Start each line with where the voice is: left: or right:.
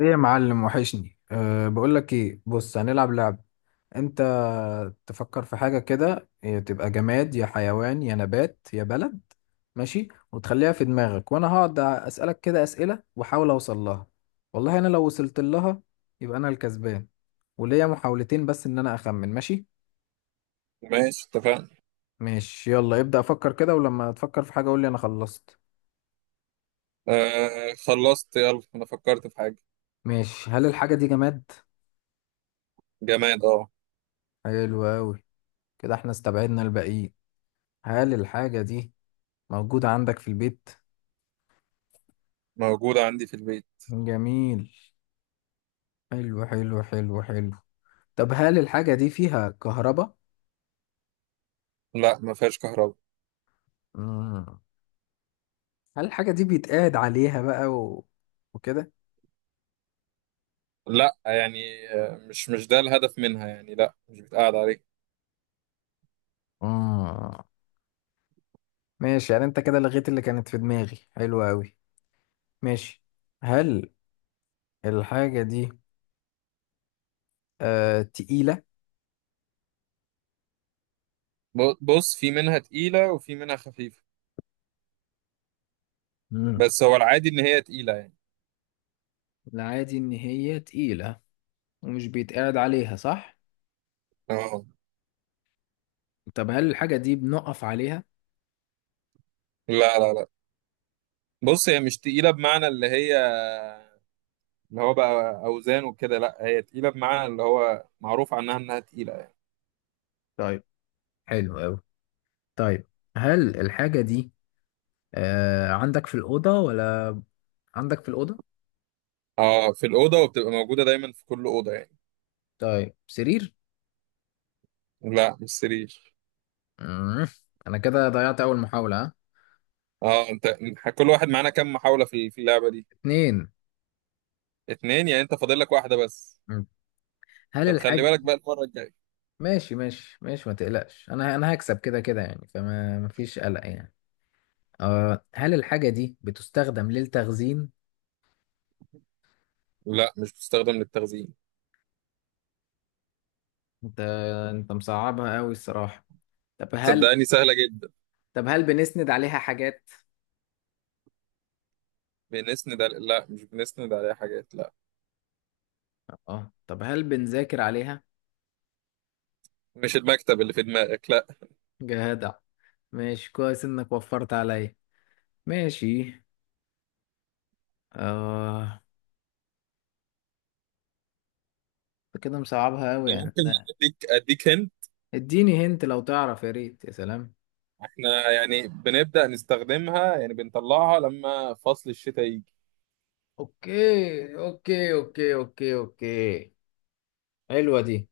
left: ايه يا معلم وحشني. بقول لك ايه. بص، هنلعب لعب. انت تفكر في حاجه كده إيه، تبقى جماد يا حيوان يا نبات يا بلد. ماشي، وتخليها في دماغك وانا هقعد اسالك كده اسئله واحاول اوصل لها. والله انا لو وصلت لها يبقى انا الكسبان، وليا محاولتين بس ان انا اخمن. ماشي.
right: ماشي، اتفقنا.
left: ماشي يلا ابدا افكر كده، ولما تفكر في حاجه قول لي انا خلصت.
right: آه، خلصت. يلا انا فكرت في حاجة.
left: ماشي. هل الحاجه دي جماد؟
right: جماد، اه.
left: حلو قوي. كده احنا استبعدنا الباقيين. هل الحاجه دي موجود عندك في البيت؟
right: موجودة عندي في البيت.
left: جميل. حلو حلو حلو حلو. طب هل الحاجة دي فيها كهرباء؟
right: لا، ما فيهاش كهرباء.
left: مم. هل الحاجة دي بيتقعد عليها بقى وكده؟
right: لا يعني آه، مش ده الهدف منها يعني، لا مش بتقعد عليه.
left: مم. ماشي، يعني انت كده لغيت اللي كانت في دماغي، حلو أوي. ماشي. هل الحاجة دي تقيلة؟
right: بص في منها تقيلة وفي منها خفيفة،
left: مم.
right: بس هو العادي ان هي تقيلة يعني.
left: العادي إن هي تقيلة ومش بيتقعد عليها، صح؟
right: اه.
left: طب هل الحاجة دي بنقف عليها؟
right: لا لا لا، بص هي مش تقيلة بمعنى اللي هي اللي هو بقى اوزان وكده، لا هي تقيلة بمعنى اللي هو معروف عنها انها تقيلة يعني.
left: طيب، حلو أوي. طيب هل الحاجة دي عندك في الأوضة ولا عندك في الأوضة؟
right: اه، في الأوضة وبتبقى موجودة دايما في كل أوضة يعني.
left: طيب، سرير؟
right: لا مش سرير.
left: مم. أنا كده ضيعت أول محاولة. ها،
right: اه انت، كل واحد معانا كام محاولة في اللعبة دي؟
left: اتنين.
right: اتنين؟ يعني انت فاضل لك واحدة بس.
left: مم. هل
right: طب خلي
left: الحاجة
right: بالك بقى المرة الجاية.
left: ماشي ماشي ماشي، ما تقلقش. أنا هكسب كده كده يعني، فما مفيش قلق يعني. هل الحاجة دي بتستخدم للتخزين؟
right: لا مش بتستخدم للتخزين.
left: أنت أنت مصعبها أوي الصراحة. طب هل
right: صدقني سهلة جدا.
left: طب هل بنسند عليها حاجات؟
right: بنسند على... لا مش بنسند عليها حاجات، لا.
left: اه. طب هل بنذاكر عليها؟
right: مش المكتب اللي في دماغك، لا.
left: جدع. ماشي، كويس إنك وفرت عليا. ماشي. آه انت كده مصعبها قوي يعني.
right: ممكن اديك هن.
left: اديني هنت لو تعرف، يا ريت يا سلام.
right: احنا يعني بنبدأ نستخدمها، يعني بنطلعها لما فصل الشتاء يجي.
left: اوكي اوكي اوكي اوكي اوكي، حلوة دي.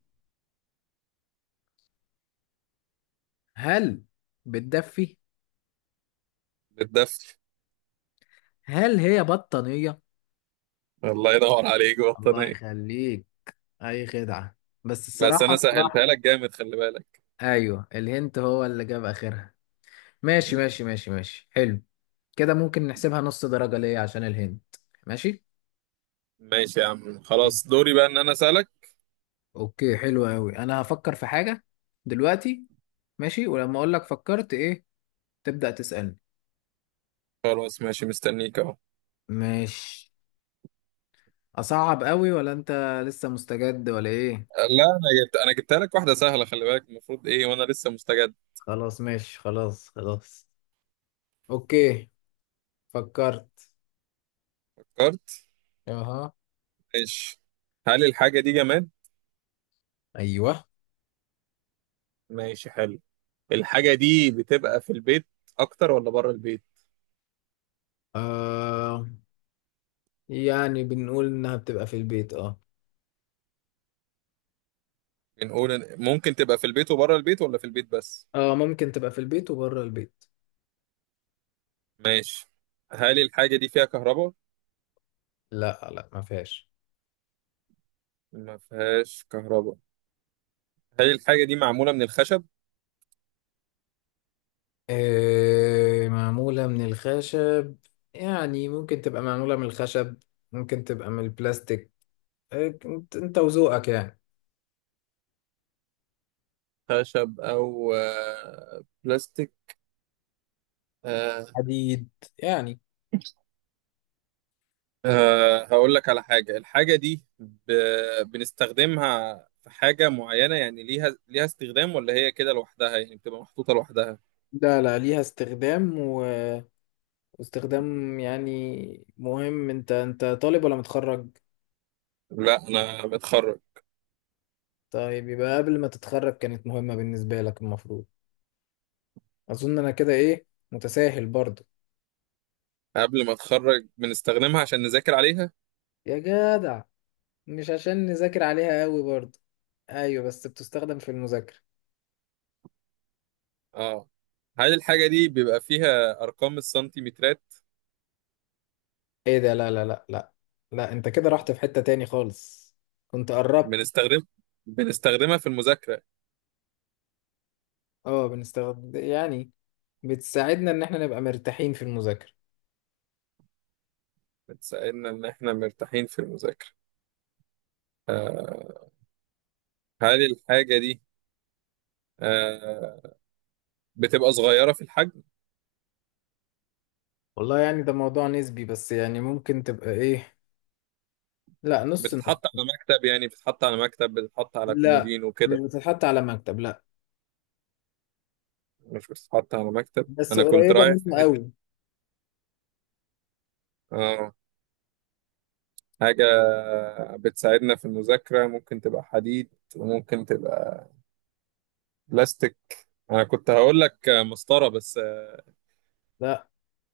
left: هل بتدفي؟
right: بالدفء.
left: هل هي بطانية؟
right: الله ينور عليك،
left: الله
right: بطانية.
left: يخليك. اي خدعة. بس
right: بس
left: الصراحة
right: انا سهلتها
left: الصراحة
right: لك جامد، خلي بالك.
left: ايوه، الهنت هو اللي جاب اخرها. ماشي ماشي ماشي ماشي، حلو. كده ممكن نحسبها نص درجة ليه عشان الهنت. ماشي.
right: ماشي يا عم،
left: ماشي.
right: خلاص دوري بقى ان انا اسألك.
left: اوكي، حلو قوي. انا هفكر في حاجة دلوقتي. ماشي، ولما اقول لك فكرت ايه تبدأ تسألني.
right: خلاص ماشي، مستنيك اهو.
left: مش اصعب قوي ولا انت لسه مستجد ولا ايه؟
right: لا، انا جبتها لك واحده سهله، خلي بالك المفروض ايه وانا لسه مستجد.
left: خلاص ماشي، خلاص خلاص. اوكي. فكرت.
right: فكرت.
left: اها.
right: ماشي. هل الحاجه دي جماد؟
left: ايوه.
right: ماشي حلو. الحاجه دي بتبقى في البيت اكتر ولا بره البيت؟
left: آه يعني بنقول انها بتبقى في البيت، اه.
right: ممكن تبقى في البيت وبره البيت ولا في البيت بس؟
left: اه، ممكن تبقى في البيت وبره البيت.
right: ماشي. هل الحاجه دي فيها كهرباء؟
left: لا لا، ما فيهاش.
right: ما فيهاش كهرباء. هل الحاجه دي معموله من الخشب؟
left: معمولة من الخشب، يعني ممكن تبقى معمولة من الخشب، ممكن تبقى من البلاستيك. إنت وذوقك يعني.
right: خشب او آه، بلاستيك.
left: حديد يعني.
right: أه هقول لك على حاجة، الحاجة دي ب... بنستخدمها في حاجة معينة يعني، ليها ليها استخدام ولا هي كده لوحدها يعني بتبقى محطوطة لوحدها؟
left: لا لا، ليها استخدام. واستخدام يعني مهم. انت طالب ولا متخرج؟
right: لا أنا بتخرج.
left: طيب، يبقى قبل ما تتخرج كانت مهمة بالنسبة لك المفروض. اظن انا كده ايه، متساهل برضو.
right: قبل ما أتخرج بنستخدمها عشان نذاكر عليها.
left: يا جدع. مش عشان نذاكر عليها قوي برضو؟ ايوه بس بتستخدم في المذاكرة.
right: اه. هل الحاجة دي بيبقى فيها أرقام السنتيمترات؟
left: ايه ده، لا لا لا لا لا. انت كده رحت في حتة تاني خالص. كنت قربت.
right: بنستخدم بنستخدمها في المذاكرة.
left: اه، بنستخدم يعني. بتساعدنا ان احنا نبقى مرتاحين في المذاكرة.
right: بتساعدنا إن إحنا مرتاحين في المذاكرة. أه. هل الحاجة دي أه بتبقى صغيرة في الحجم؟
left: والله يعني ده موضوع نسبي، بس يعني ممكن تبقى ايه. لا، نص نص.
right: بتتحط على مكتب، يعني بتتحط على مكتب، بتتحط على
left: لا،
right: كومودين
left: مش
right: وكده.
left: بتتحط على مكتب، لا.
right: مش بتتحط على مكتب،
left: بس
right: انا كنت
left: قريبة
right: رايح في
left: منه
right: حته.
left: قوي.
right: اه. حاجه بتساعدنا في المذاكره، ممكن تبقى حديد وممكن تبقى بلاستيك. انا كنت هقول لك مسطره بس.
left: لا،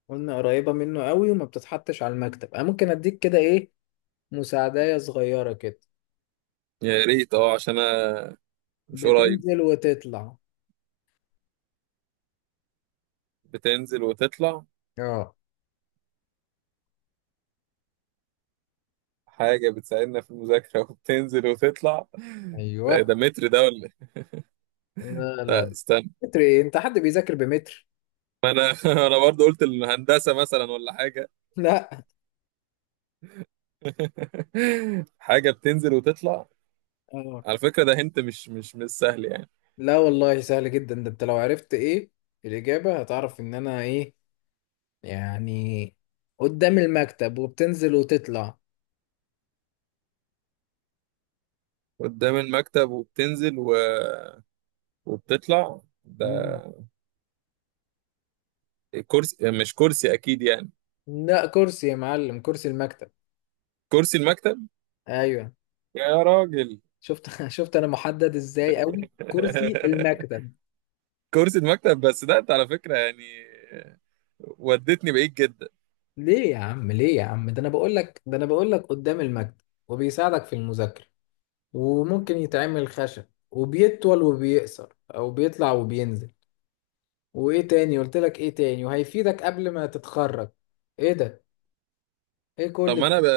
left: قلنا قريبة منه قوي وما بتتحطش على المكتب. انا ممكن اديك كده ايه، مساعدة صغيرة كده.
right: يا ريت اه، عشان انا مش قريب.
left: بتنزل وتطلع.
right: بتنزل وتطلع.
left: اه.
right: حاجه بتساعدنا في المذاكره وبتنزل وتطلع. ده
left: ايوه.
right: ده متر ده ولا إيه؟
left: لا لا
right: لا
left: لا.
right: استنى.
left: متر ايه، انت حد بيذاكر بمتر؟
right: ما انا انا برضه قلت الهندسه مثلا ولا حاجه.
left: لا.
right: حاجة بتنزل وتطلع.
left: اه،
right: على فكرة ده هنت مش سهل يعني.
left: لا والله سهل جدا. ده انت لو عرفت ايه الاجابة هتعرف ان انا ايه يعني. قدام المكتب وبتنزل وتطلع.
right: قدام المكتب وبتنزل و... وبتطلع
left: مم.
right: ده. كرسي، مش كرسي أكيد يعني.
left: لا، كرسي يا معلم، كرسي المكتب.
right: كرسي المكتب.
left: ايوه.
right: يا راجل.
left: شفت شفت انا محدد ازاي قوي كرسي المكتب.
right: كرسي المكتب بس، ده انت على فكرة يعني ودتني بعيد جدا.
left: ليه يا عم، ليه يا عم. ده انا بقول لك، ده انا بقول لك قدام المكتب وبيساعدك في المذاكرة وممكن يتعمل خشب وبيطول وبيقصر او بيطلع وبينزل، وايه تاني قلت لك ايه تاني وهيفيدك قبل ما تتخرج. ايه ده، ايه كل
right: طب ما انا ب...
left: ده.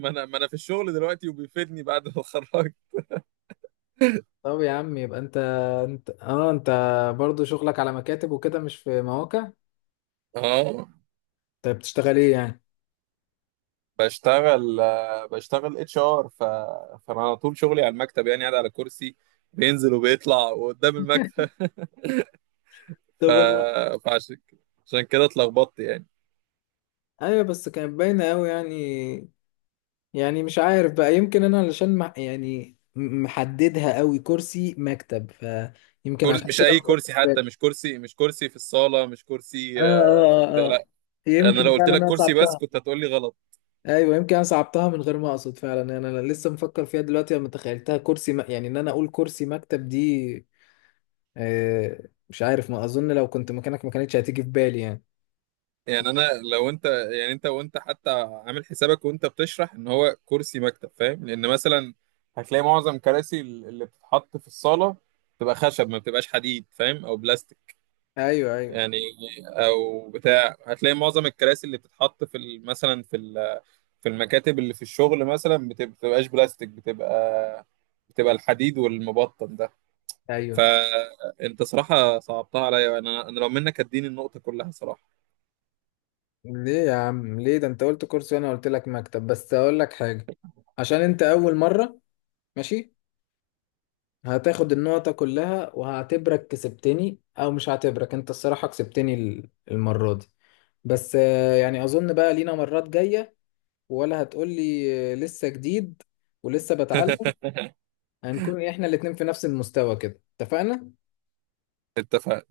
right: ما انا في الشغل دلوقتي وبيفيدني بعد ما اتخرجت.
left: طب يا عم، يبقى انت. انت برضو شغلك على مكاتب وكده مش في مواقع.
right: اه.
left: طيب بتشتغل ايه يعني؟
right: بشتغل آه، بشتغل اتش ار ف... فانا على طول شغلي على المكتب، يعني قاعد على كرسي بينزل وبيطلع وقدام المكتب. ف...
left: طب انا.
right: فعشان عشان كده اتلخبطت يعني.
left: ايوه بس كانت باينه قوي يعني مش عارف بقى، يمكن انا علشان مع يعني محددها قوي كرسي مكتب، فيمكن
right: كرسي،
left: عشان
right: مش
left: كده ما
right: اي
left: جاتش
right: كرسي،
left: في
right: حتى
left: بالي.
right: مش كرسي، مش كرسي في الصاله، مش
left: اه
right: كرسي آه، في
left: اه
right: البتاع،
left: اه
right: لا.
left: آه.
right: انا لو
left: يمكن
right: قلت
left: فعلا
right: لك
left: انا
right: كرسي بس
left: صعبتها.
right: كنت هتقول لي غلط.
left: ايوه، يمكن انا صعبتها من غير ما اقصد فعلا. أنا لسه مفكر فيها دلوقتي لما تخيلتها كرسي يعني ان انا اقول كرسي مكتب دي. مش عارف، ما اظن لو كنت مكانك ما كانتش هتيجي في بالي يعني.
right: يعني انا لو انت، يعني انت وانت حتى عامل حسابك وانت بتشرح ان هو كرسي مكتب، فاهم؟ لان مثلا هتلاقي معظم كراسي اللي بتتحط في الصاله بتبقى خشب، ما بتبقاش حديد، فاهم، او بلاستيك
left: ايوه ايوه
right: يعني. او بتاع، هتلاقي معظم الكراسي اللي بتتحط في مثلا في في المكاتب اللي في الشغل مثلا بتبقاش بلاستيك، بتبقى الحديد والمبطن ده.
left: ايوه.
right: فانت صراحة صعبتها عليا، انا لو منك اديني النقطة كلها صراحة.
left: ليه يا عم، ليه. ده انت قلت كرسي وانا قلت لك مكتب. بس اقول لك حاجه، عشان انت اول مره، ماشي، هتاخد النقطة كلها وهعتبرك كسبتني، أو مش هعتبرك أنت الصراحة كسبتني المرة دي. بس يعني أظن بقى لينا مرات جاية، ولا هتقولي لسه جديد ولسه بتعلم. هنكون إحنا الاتنين في نفس المستوى كده، اتفقنا؟
right: اتفقنا.